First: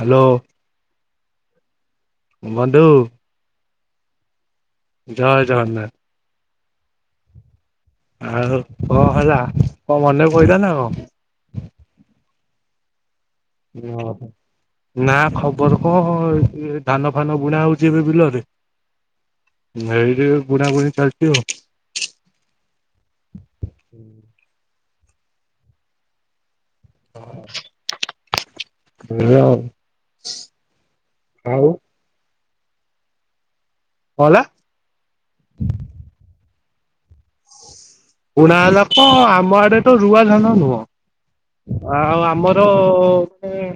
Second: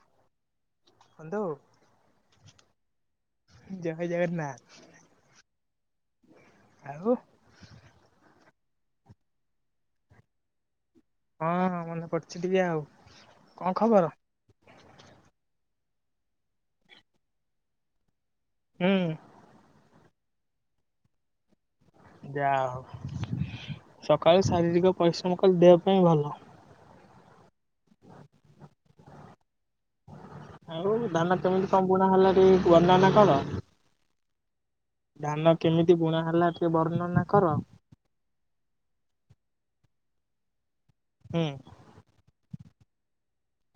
Hello. ବନ୍ଧୁ। ବନ୍ଧୁ। ଜୟ ଜଗନ୍ନାଥ। ଜୟ ଜଗନ୍ନାଥ। ଆଉ। ଆଉ କଣ ହେଲା କଣ ମନେ ପଇଲା ନା କଣ। ଅଛି ଟିକେ ଆଉ। କଣ ଖବର? ଓଃ। ନା ଖବର କଣ ଇଏ ଧାନ ଫାନ ବୁଣା ହଉଛି ଏବେ ବିଲରେ। ହୁଁ। ଏମତି ବୁଣାବୁଣି ଚାଲିଛି ଆଉ। ଯାହା ହଉ ସକାଳୁ ଶାରୀରିକ ପରିଶ୍ରମ କଲେ ଦେହ ପାଇଁ ଭଲ। ଖାଲି [unintelligible] ଆଉ ଧାନ ଆଉ କେମିତି କଣ ବୁଣା ହେଲା ଟିକେ ବର୍ଣ୍ଣନା କର। କଣ ହେଲା? ଧାନ କେମିତି ବୁଣା ହେଲା ଟିକେ ବର୍ଣ୍ଣନା କର। ବୁଣା ହେଲା ତ ଆମ ଆଡେ ତ ରୁଆ ଧାନ ନୁହଁ। ହୁଁ ଆଉ ଆମ ଆ ମାନେ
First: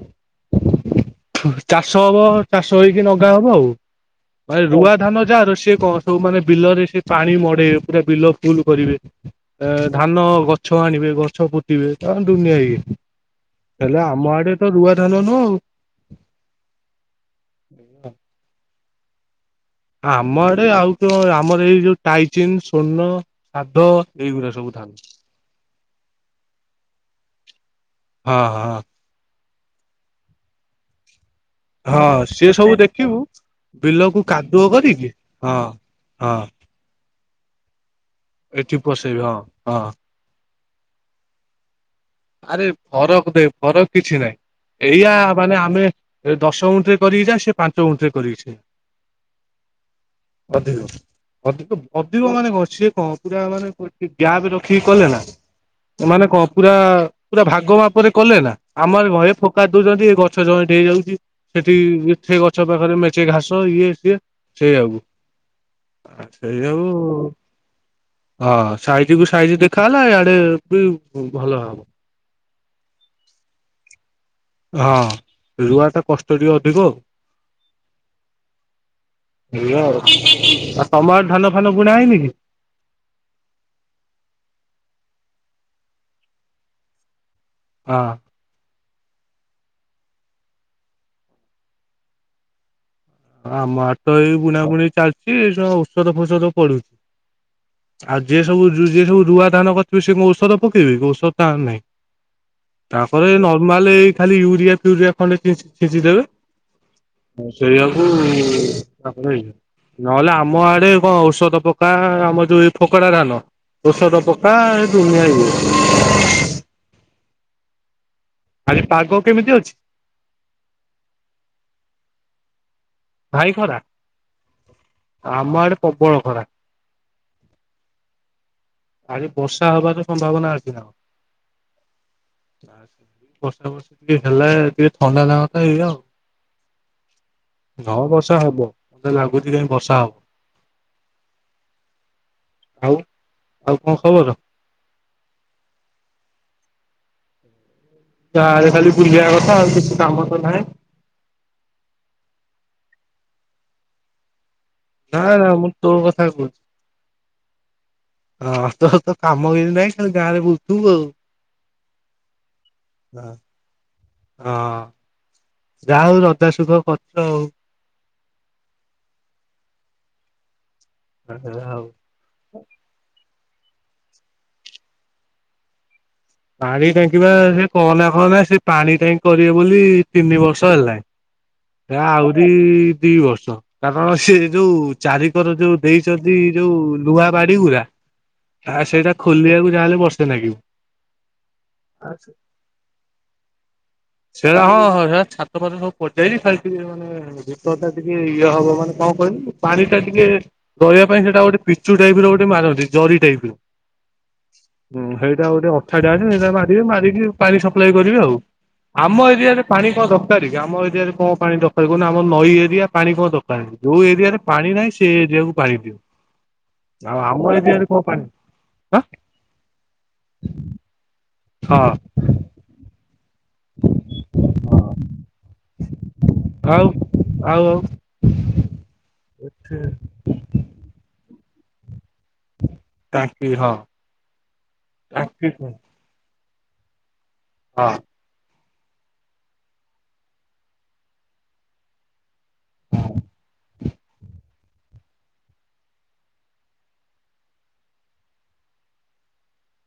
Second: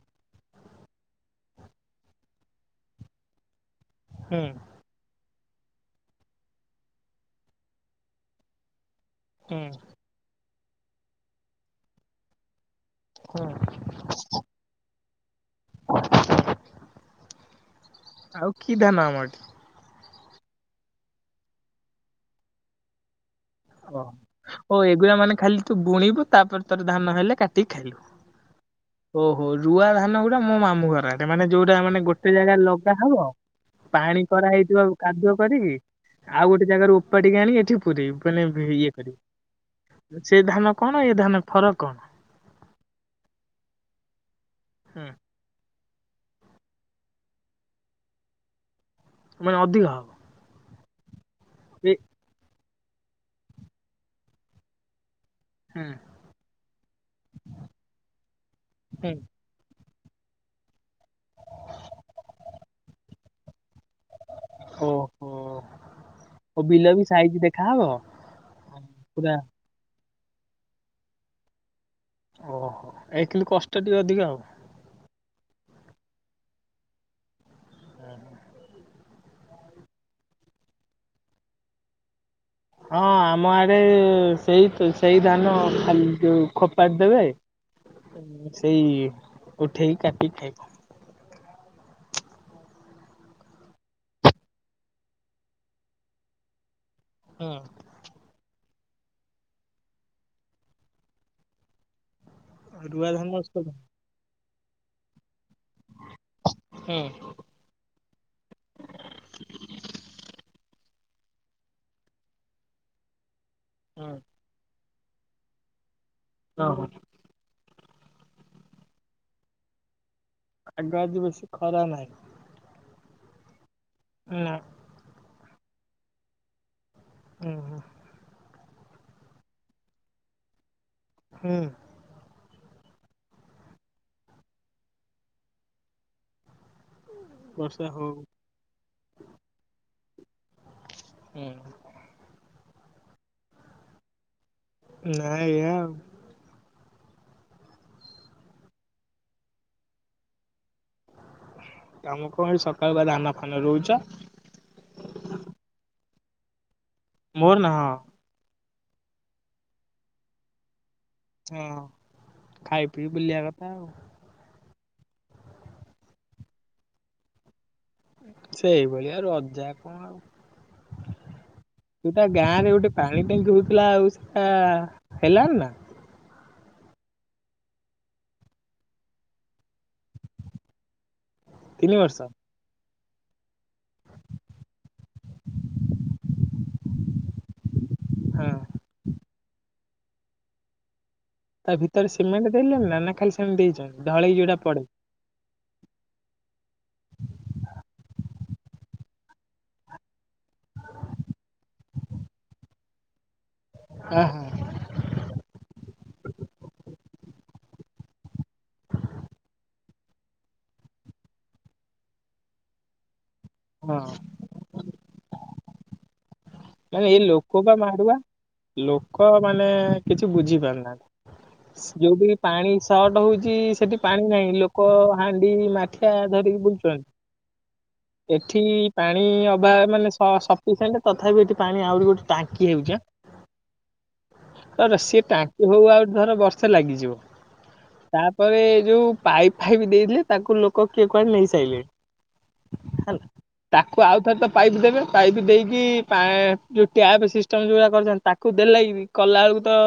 ଚାଷ ହବ ଚାଷ ହେଇକି ନଗା ହବ ଆଉ। ହୁଁ ଭାଇ ରୁଆ ଧାନ ଯାହାର ସେ ସେ କଣ ସବୁ ମାନେ ବିଲରେ ସେ ପାଣି ମଡେଇବେ ପୁରା ବିଲ ଫୁଲ କରିବେ। ହୁଁ ଅ ଧାନ ଗଛ ଗଛ ଆଣିବେ ଗଛ ପୁତିବେ ତା [unintelligible] ହୁଁ ହେଲେ ଆମ ଆଡେ ତ ରୁଆ ଧାନ [unintelligible] ନ ଆଉ। ଆଉ [unintelligible] ଆମ ଆଡେ ଆଉ ତ ଆମର ଏଇ ଯୋଉ ଟାଇଚନ୍, ସ୍ୱର୍ଣ୍ଣ ଓ ହ ଏଗୁଡା ମାନେ ଖାଲି ତୁ ବୁଣିବୁ ତାପରେ ତୋର ଧାନ ହେଲେ କାଟିକି ଖାଇଲୁ ହଁ ହଁ ଓ ହଉ ରୁଆ ଧାନ ଗୁଡା ମୋ ମାମୁଁ ଘର ସେମାନେ ଯୋଉଟା ମାନେ ହଁ ଗୋଟେ ସିଏ ଜାଗା ସବୁ ଲଗା ହବ ଦେଖିବୁ ବିଲକୁ ପାଣି କାଦୁଅ କରାହେଇଥିବ କରିକି କାଦୁଅ ହଁ କରିକି ହଁ ଆଉ ଗୋଟେ ଜାଗାରୁ ପଡ଼ିିକାଣି ଏଠି ପୁରେ [unintelligible] ମାନେ ଏଠି ଇଏ ପସେଇବି ହଁ ହଁ କରିବେ ସେ ଧାନ କଣ ଇଏ ଧାନ ଫରକ କଣ? ଆରେ ଫରକ ଦେ ଫରକ କିଛି ନାଇଁ ହୁଁ ଏଇଆ ମାନେ ଆମେ ଏ ଦଶ ଗୁଣ୍ଠ ରେ କରିକି ଯା ସେ ପାଞ୍ଚ ଗୁଣ୍ଠ ରେ କରିକି ସେଇ ମାନେ ଅଧିକ ହବ। [unintelligible] ଅଧିକ ଏ ଅଧିକ ମାନେ କ ସିଏ କଣ ପୁରା ମାନେ କେ ଗ୍ୟାପ୍ ରଖିକି କଲେ ନା ହୁଁ ମାନେ କଣ ପୁରା ପୁରା ଭାଗ ମାପରେ କଲେ ନା ଆମର। ହୁଁ [unintelligible] ଦଉଛନ୍ତି ଏ ଗଛ ଜମଟ ହେଇଯାଉଛି ସେଠି ସେ ଗଛ ପାଖରେ ମେଚେଇ ଘାସ ଇଏ ସେଆବ ଓହୋ ଓ ସେଇଆଉ ବିଲ ବି ସାଇଜ ଦେଖାହବ ହଁ ସାଇଜିକୁ ପୁରା ସାଇଜି ଦେଖା ହେଲା ଇଆ ବି ଭଲ ହବ। ଓହୋ ଏଇଥିଲି କଷ୍ଟ ଟିକେ ଅଧିକା ଆଉ ହଁ ରୁଆ ଟା କଷ୍ଟ ଟିକେ ଅଧିକ। ହୁଁ। ଆଉ ତମ ଆଡେ ଧାନ ଫାନ ବୁଣା ହେଇନି କି? ହଁ ଆମ ଆଡେ ସେଇ ସେଇ ଧାନ ଖାଲି ଯୋଉ ଖୋପାର ଦେବେ ହଁ ସେଇ। ଉଠେଇ କାଟିି ଖାଇବ। ଆମଆଡ଼େ ତ ଏଇ ବୁଣା ବୁଣି ଚାଲିଛି ଏଣ ଔଷଧ ଫଔଷଧ ପଡୁଛି। ଆ ଯେ ସବୁ ଯିଏ ସବୁ ରୁଆ ଧାନ କରିଥିବେ ସେ ଔଷଧ ପକେଇବି କି ଔଷଧ ନାହିଁ। ହୁଁ ରୁଆ ତାପରେ ଧାନ ହୁଁ ନର୍ମାଲ ଖାଲି ହୁଁ [unintelligible] [unintelligible] ନହେଲେ ଆମ ଆ ଆଡେ କଣ ଔଷଧ ପକା ଆମର ଯୋଉ ଏଇ ଫୋକଡା ଧାନ ଓଷଧ ପକା [inaudible] ହଁ ହଁ। ଆରେ ପାଗ କେମିତି ଅଛି? ଆଗ ଆଜି ବେଶୀ ଖରା ନାହିଁ। ଭାଇ ଖରା ନା ଆମ ଆଡ଼େ ପ୍ରବଳ ଖରା। ଓ ହୋ। ଆଜି ବର୍ଷା ହବାର ସମ୍ଭାବନା ଅଛି ନା କଣ। ହୁଁ। ବର୍ଷା ବର୍ଷି ଟିକେ ହେଲେ ଟିକେ ଥଣ୍ଡା ଲାଗନ୍ତା ଏଇଆ। ବର୍ଷା ହଁ ହଉ ବର୍ଷା ହବ ମତେ ଲାଗୁଛି କାଇହିଁ ବର୍ଷା ହବ। ହୁଁ। ଆଉ। ଆଉ କଣ ଖବର? ନାଇଁ ଏୟା। ତ ଖାଲି ବୁଲିବା କଥା କିଛି କାମ ତ ନାହିଁ। ତମ କଣ ସକାଳୁ ବା ଧାନା ଫାନ ରୋଉଛ? ନା ନା ମୁଁ ତୋ କଥା କହୁଛି। ମୋର ନା ହଁ। ହଁ ତ ତ କାମ କରି ନାହିଁ ଖାଲି ଗାଁରେ ବୁଲ୍ଥିବୁ ଆଉ। ହଁ ଖାଇ ପିଇ ବୁଲିବା କଥା ଆଉ। ଯା ହଉ ରଜା ସୁୁଖ କରଛ ଆଉ। ସେଇଭଳିଆ ଆଉ ରଜା କଣ ଆଉ। ହଉ। ତୁଟା [unintelligible] ପାଣି [unintelligible] ହଉଥିଲା ଆଉ ସେଟା ହେଲାଣି ନା। ପାଣି ଟାଙ୍କିବା ସେ କହନା କହନା ସେ ପାଣି ଟାଙ୍କି କରିବେ ବୋଲି ତିନି ବର୍ଷ ହେଲାଣି ତିନି ହେ ବର୍ଷ ଆହୁରି ଦି ବର୍ଷ କାରଣ ସେ ଯୋଉ ଚାରିିକର ଯୋଉ ଦେଇଛନ୍ତି ଯୋଉ ଲୁହା ବାଡି ଗୁରା ହଁ ତା ସେଇଟା ଖୋଲିବାକୁ ଯାଁ ହେଲେ ବର୍ଷେ ଲାଗିବ। ତା ଭିତରେ ସିମେଣ୍ଟ ଦେଲେଣି ନା ନା ଖାଲି ସେମିତି ଦେଇଛନ୍ତି ଢଳେଇ ଯୋଉଟା ସେଟା ପଡେ ହଁ ସେଇଟ ଛାତ ମାତ ସବୁ ପଚେଇ [inaudible] କଥା ଟିକେ ଇଏ ହବ ମାନେ କଣ କହିଲି ପାଣି ଟା ଟିକେ ରହିବା ପାଇଁ ସେଟା ଗୋଟେ ପିଚୁ ଟାଇପ ର ଗୋଟେ ମାରନ୍ତି ଜରି ଟାଇପ ର ହଁ ହଁ ହୁଁ ସେଇଟା ଆଉ। ଛାେ ଆସ ସେଟା ମାରିବେ ମାରିକି ପାଣି ସପ୍ଲାଏ କରିବେ ଆଉ ଆମ ଏରିଆରେ ପାଣି କଣ ଦରକାର କି ଆମ ଏରିଆରେ କଣ ପାଣି ଦରକାର କହୁନୁ ଆମ ନଈ ଏରିଆ ପାଣି କଣ ଦରକାର ପା ଯୋଉ ହଁ ଏରିଆରେ ପାଣି ନାହିଁ ସେ ଏରିଆକୁ [inaudible] ମାନେ ଆଉ ଏଇ ଆମ ଲୋକ ବା ଏରିଆରେ କଣ ମଡୁଆ ପାଣି ଆଁ ଲୋକ ମାନେ କିଛି ବୁଝି ପାରୁନାହାନ୍ତି। ଯୋଉ ବିି ପାଣି ସର୍ଟ ହଉଛି ସେଠି ପାଣି ନାହିଁ ହଁ। ଲୋକ ହାଣ୍ଡି ମାଠିଆ ଧରିକି ଆଉ ବୁଲୁଛନ୍ତି ଆଉ ଆଉ ଏଠି ପାଣି ସେ ଅଭାବ ମାନେ ସିଣ୍ଟ ତଥାପି ଏଠି ପାଣି ଆହୁରି ଗୋଟେ ଟାଙ୍କି ହେଉଛି ଟାଙ୍କି ହଁ ସେ ଟାଙ୍କି ହଉ ଆ ଧର ବର୍ଷ ସେ ଲାଗିଯିବ। ହଁ ତାପରେ ଯୋଉ ପାଇପ୍ ଫାଇପ୍ ଦେଇଥିଲେ ତାକୁ ଲୋକ କିଏ କୁଆଡେ ନେଇ ସାରିଲେନି ହେଲା ତାକୁ ଆଉଥର ତ ପାଇପ୍ ଦେବେ ପାଇପ୍ ଦେଇକି ପା ଯୋଉ ଟ୍ୟାପ ସିଷ୍ଟମ ଯୋଉଡା କରିଛନ୍ତି ତାକୁ ଦେଲେ କଲା ବେଳକୁ ତ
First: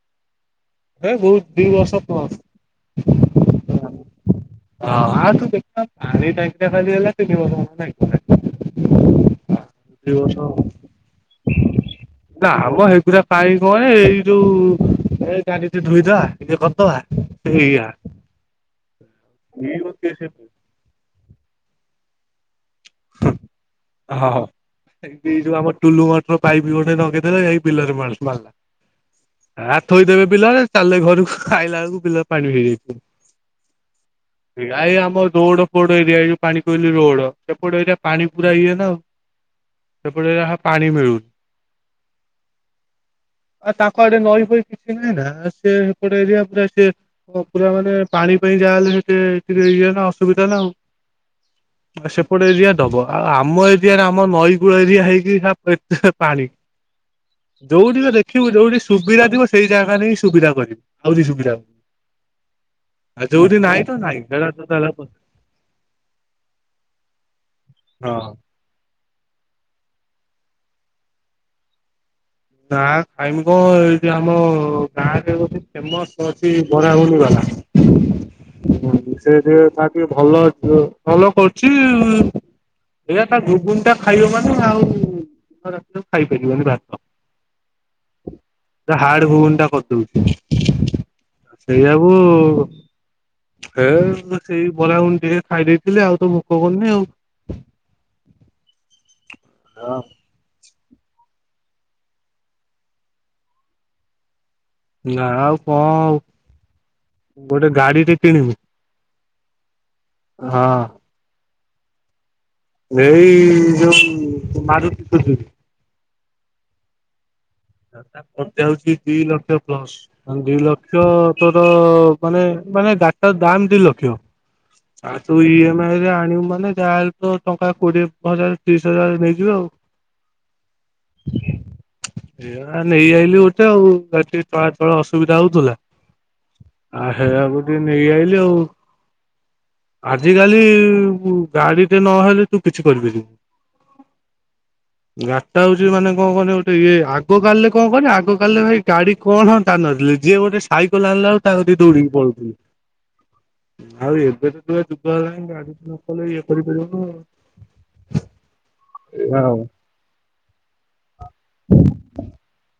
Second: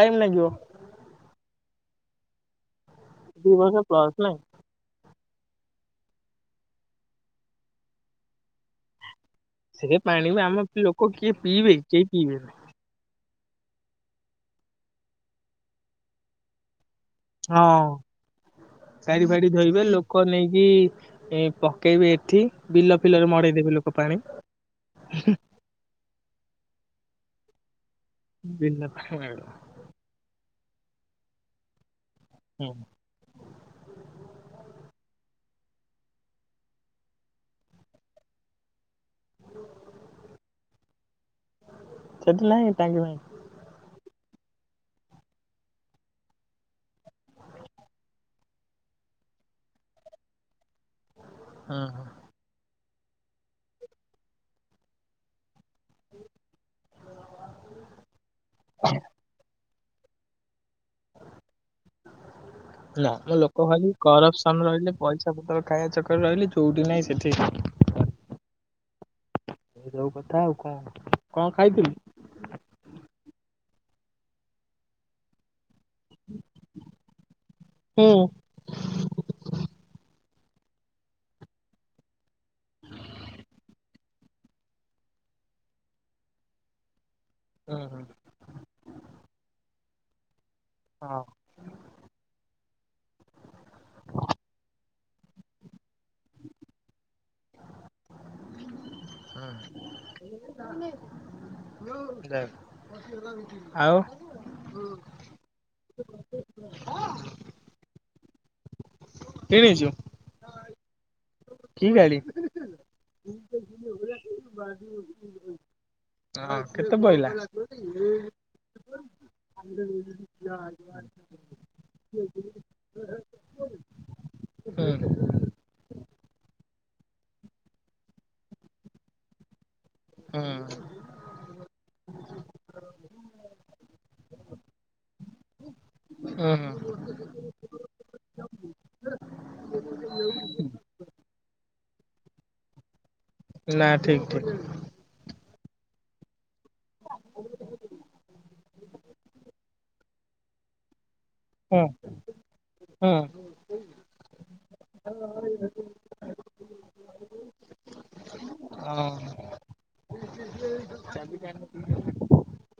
ଟାଇମ ଲାଗିବ। ହଁ ବହୁତ ଦି ବର୍ଷ ଦି ବର୍ଷ ପରେ ନାଇଁ। [inaudible] ଆ ଟଙ୍କ ଖାଲି ହେଲା [inaudible] ସେଥି ଦି ପାଣି ବି ବର୍ଷ ଆମ ଲୋକ କିଏ ପିଇବେ କେହି ପିଇବେନି। କାଇଁ କଣ ଏଇ ଯୋଉ ଚ ଧୋଇଦବା [inaudible] ହଁ ଏଇଆ ଚାାରି ଫାଡି ଧୋଇବେ ଲୋକ ନେଇକି ଏ ପକେଇବେ ଏଠି ବିଲ ଫିଲରେ ମଡେଇଦେବେ ଲୋକ ପାଣି। ହଁ ଏଇ ଯୋଉ ଆମର ଟୁଲୁ ମଠର ପାଇପ ବି ଗୋଟେ ନଗେଇଦେ ଏଇ ବିଲରେ ମାଳ ବିନା ପାଖରେ। ଥୋଇଦେବେ ବିଲରେ ତାହେଲେ ଘରକୁ ଖାଇଲା ବେଳକୁ ବିଲ ପାଣୀ ହୁଁ ହେଇଯାଇଥିବ। ମ ରୋଡ ଫୋଡ ଏରିଆ ଏଇ ଯୋଉ ପାଣି କୋଇଲିି ରୋଡ। ସେପଟ ଏରିଆ ପାଣି ପୁରାଇ ଇଏ ନା ଆଉ। ସେପଟ ଏରିଆ ପାଣି ମିଳୁ ସେଠି ନାଇଁ ଟାଙ୍କି ପାଇଁ ଆଉ ତାଙ୍କ ଆଡେ ନଈ କିଛି ନାହିଁ ନା ସେ ସେପଟେ ଏରିଆ ପୁରା ସେ ପୁରା ମାନେ ପାଣି ପାଇଁ ଯାହା ହେଲେ ସେ ଇଏ ନା ଅସୁବିଧା ନା ଆଉ। ହଁ ହ। ଏ ଦବ ଆଉ ଆମ ଏରିଆରେ ଆମ ନଈ କୂଳ ଏରିଆ ହେଇକି ଏତେ ପାଣି ଯୋଉଠିକ ଦେଖିବୁ ଯୋଉଠି ସୁବିଧା ଥିବ ସେଇ ଜାଗା ନେଇଁ ସୁବିଧା କରିବି। ନା ଆଉ ମୋ ଯୋଉଠି ଲୋକ ନାହିଁ ତ ଭଲି ନାଇଁ ସେଟା କରପସନ ଟୋଟାଲ ରହିଲେ ହଁ ପଇସା ପତ୍ର ଖାଇବା ଚକରରେ ରହିଲେ ଯୋଉଠି ନାହିଁ ସେଠି ହଁ। ଯୋଉ କଥା ଆଉ କଣ। କଣ ଖାଇଥିଲୂ? ନାଁ ଖାଇମି କଣ ଏଇଠି ଆମ ଗାଁରେ ଗୋଟେ ଫେମସ୍ ଅଛି ବରା ଘୁଗୁନି ବାଲା ହୁଁ ସେ ତାର ଟିକେ ଭଲ ଅ ଭଲ କରୁଛି ଏକା ତା ଗୁଗୁନି ଟା ଖାଇହବନି ମାନେ ଆଉ ରାତି ଖାଇପାରିବନି ଭାତ। ହୁଁ ହାଡ଼ ଘୁଗୁନି ଟା କର ହଉ [inaudible] ସେଇଆକୁୁ ହେଁ ସେଇ ବରା ଘୁଗୁନି ଟିକେ ଖାଇଦେଇଥିଲି ଆଉ ତ ଭୋକ କରିନି ଆଉ। ହଁ। ଆଉ। ନାଁ ଆଉ କଣ ଆଉ ଗୋଟେ ଗାଡି ଟେ କିଣିବୁ। କିଣିଛୁ? ହଁ। କି ଗାଡି? ଏଇ ଯୋଉ ମାରୁତୀ ସୁଜୁକି। ହଁ କେତେ ପଇଲା? ଟ ହଉଛି ଦି ଲକ୍ଷ ପ୍ଲସ ଦି ଲକ୍ଷ ତୋର ମାନେ ମାନେ ଗାଦିଟା ଦାମ ଦି ଲକ୍ଷ। ହୁଁ ହୁଁ ହଁ ତୁ ଇ ଏମ ଆଇରେ ଆ ଣିବୁ ମାନେ ଯାହାହେଲେ ତ ଟଙ୍କା କୋଡିଏ ହଜାର ତିରିଶ ହଜାର ନେଇଯିବେ ଆଉ। ହୁଁ ଏଇଆ ନେଇ ଆଇଲିି ଗୋଟେ ଆଉ ଗାତି ତଳେ ତଳେ ଅସୁବିଧା ହଉଥିଲା ହୁଁ ଆଉ ହେଇଆକୁ ଟିକେ ନେଇ ଆଇଲିି ଆଉ। ଆଜିିକାଲି ଗାଡିଟେ ନହେଲେ ତୁ କିଛି କରିପାରିନି। ନା ଠିକ୍ ଠିକ୍। ତା ହଉଛି ମାନେ କଣ କହିଲୁ ତ ଇଏ ଆଗ କାଲିରେ କଣ କହନି ଆଗ କାଲିରେ ଭାଇ ଗାଡି କଣ ଜାଣିନଥିଲେ। ଯିଏ ଗୋଟେ ସାଇକଲ ଆଲା ହୁଁ ଦୌଡିକି ପଳୁଥିଲି ହୁଁ ଆଉ ଏ ଏବେ ଯୁଗ ହେଲାଣି ଗାଡ଼ି ଟେ ନକଲେ ଇଏ ହଁ କରିପାରିବନି ଆଉ ହଁ।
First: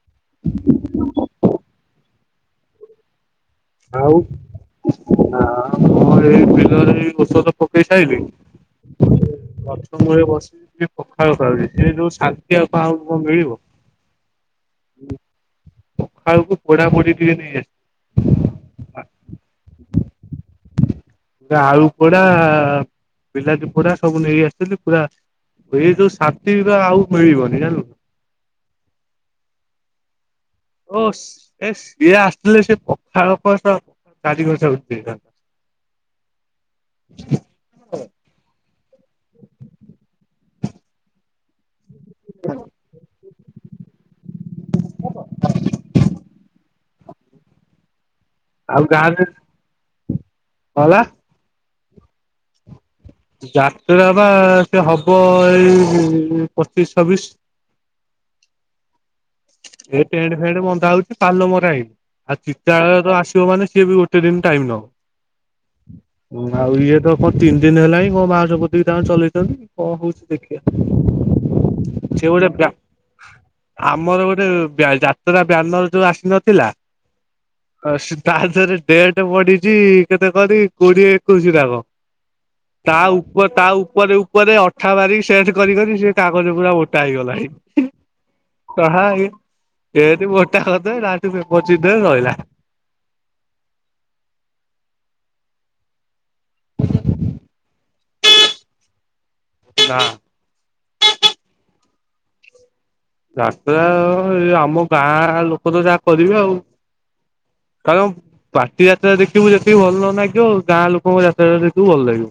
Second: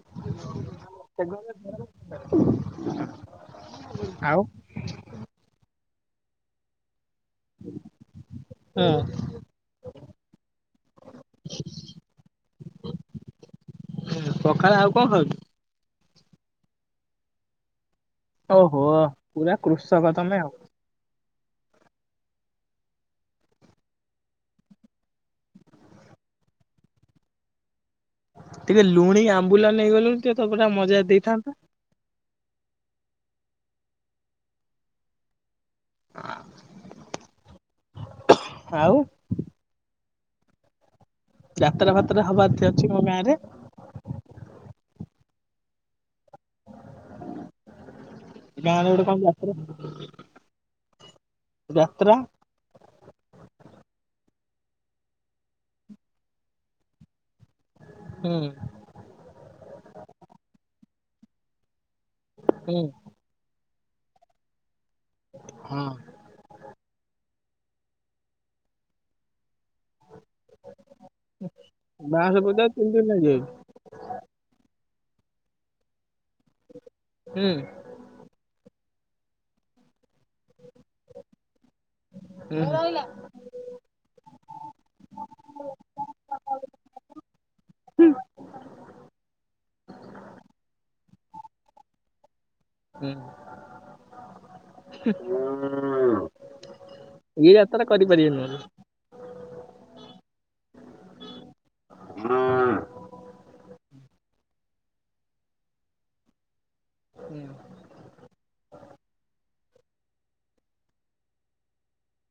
[inaudible] [inaudible] ଆଉ ହ। [unintelligible] ତ ପକେଇ ସାରିଲି ହୁଁ ହୁଁ। ଗଛ ମୂଳେ ବସି ପଖାଳ ଖାଉଛି ସେ ଯୋଉ ଶାନ୍ତି ଆଉ କଣ ମିଳିବ। ପଖାଳ ଆଉ କଣ ଖାଉଛୁ? ପଖାଳକୁ ପୋଡ଼ା ପୋଡି ଟିକେ ନେଇ ଆସି ଓହୋ ପୁରା କୃଷକ ତମେ ଆଉ। ଆଳୁ ପୋଡା ବିଲାତି ପୋଡା ସବୁ ନେଇ ଆସିଥିଲି ପୁରା ଏଇ ଯୋଉ ଶାନ୍ତି ଆଉ ମିଳିବନି ଜାଣିଲୁ। ଟିକେ ଲୁଣୀ ଆମ୍ବୁଲା ନେଇ ଗଲୁନି। ଓସ୍ ଏସ୍ ଇଏ ଆସିଥିଲେ ସେ [inaudible] ଆଉ [inaudible] [unintelligible] ଯାତ୍ରା ଫାତ୍ର ହେବା ଅଛି ମୋ ଗାଁରେ? [inaudible] ଗାଁରେ ଗୋଟେ କଣ ଯାତ୍ରା ଗଲା ଯାତ୍ରା। ଯାତ୍ରା ବା ସେ ହବ ଏଇ ପଚିଶ ଛବିଶ। ହୁଁ। ଏଇ ଟେଣ୍ଟ ଫେଣ୍ଟ ବନ୍ଧା ହଉଚଛି ପାଲ ମରା ହେଇିନି। ଆଉ ହୁଁ ଚୀତାଳୟରୁ ଆସିବ ମାନେ ସିଏ ବି ଗୋଟେ ଦିନ ଟାଇମ୍ ହଁ ନବ। ହୁଁ ଆଉ ଇଏ ତ କଣ ଦିନ ହେଲାଣିଁ କଣ ବାଉଁଶ ପୋତି ତାଙ୍କା ଚଳେଇଚନ୍ତି। ହଁ ହଉଛି ଦେଖିବା ସେ ବାଉଁଶ ଗଟେ ପୂଜା ବ୍ୟା ତିନି ଦିନି ଲାଗିଯାଉଛି ଆ ଗୋଟେ ଯାତ୍ରା ବ୍ୟାନର ଯୋଉ ଆସ ନଥିଲା ହୁଁ ତା ଦେହରେ ଦେଏଟ ବଢିଛି। କେତେ କରି କୋଡିଏ ଏକୋଇଶି ଯାକ ହୁଁ ତା ଉପ ତା ଉପରେ ଉପରେ ଅଠା ବାରି ସେଟେ କରିି କରି ସେ କାଗଜ ପୁରା ମୋଟା ହେଇଗଲାଣି ହଁ [inaudible] ରହିଲା। ହଁ। [inaudible] ହାତର କରିପାରିବେନି ହଁ। [inaudible] ରାସ୍ତା ଆମ ଗାଁ ଲୋକ ତ ଯାହା କରିବେ ଆଉ। ହୁଁ [inaudible] ପାଟି ଯାତ୍ରା ଦେଖିବୁ। ସେ ଭଲ ନାଗିବ ଗାଁ ଲୋକଙ୍କ ଯାତତାୁ ଭଲ ଲାଗିବ।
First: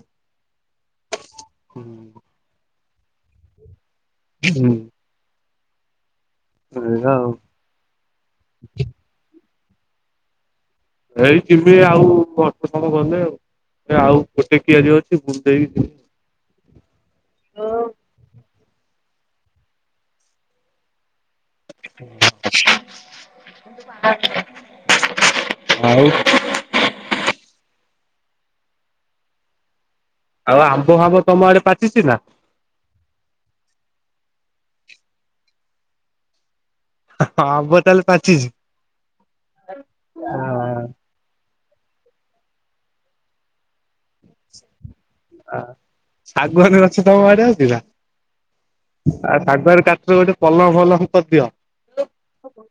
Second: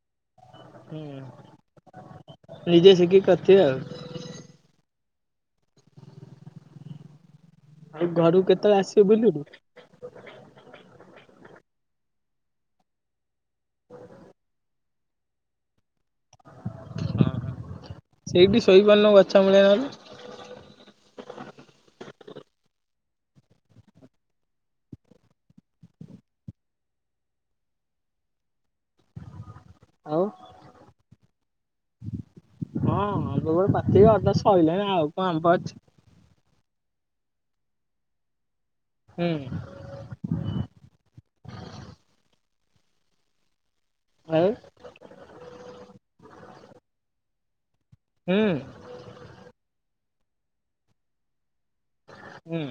ହୁଁ। ନିଜେ ଶିଖି କରି ଥିବେ ଆଉ। ହୁଁ। [inaudible] ଆଉ ଘରକୁ କେତେବେଳେ ଆସିବେ ବୁଲୁୁ ହେଇ ଯିମି ଆଉ [inaudible] ଆଉ ଗୋଟେ କିଆରି ହଉଚି ସେ ସେଇଠି ସୋଇପାରୁନ ଚମଲିଆ- ଆଉ। ଆଉ ଆମ୍ବ ଫାମ୍ବ ତମ ଆଡେ ପାଚିଛି ନା। ସାଇଲେଣି ଆଉ କଣ ଅଛି? ହଁ ଆମ୍ବ ତାହଲେ ପାଚିଚି? ହୁଁ ହୁଂ। ଆଉ ଶାଗୁଅନ ଗଛ ତମ ଆଡେ ଅଛି? ହୁଁ [unintelligible] [inaudible] ଗୋଟେ ପଲଙ୍ଗ ଫଲଙ୍ଗ କରିଦିଅ। ହୁଁ।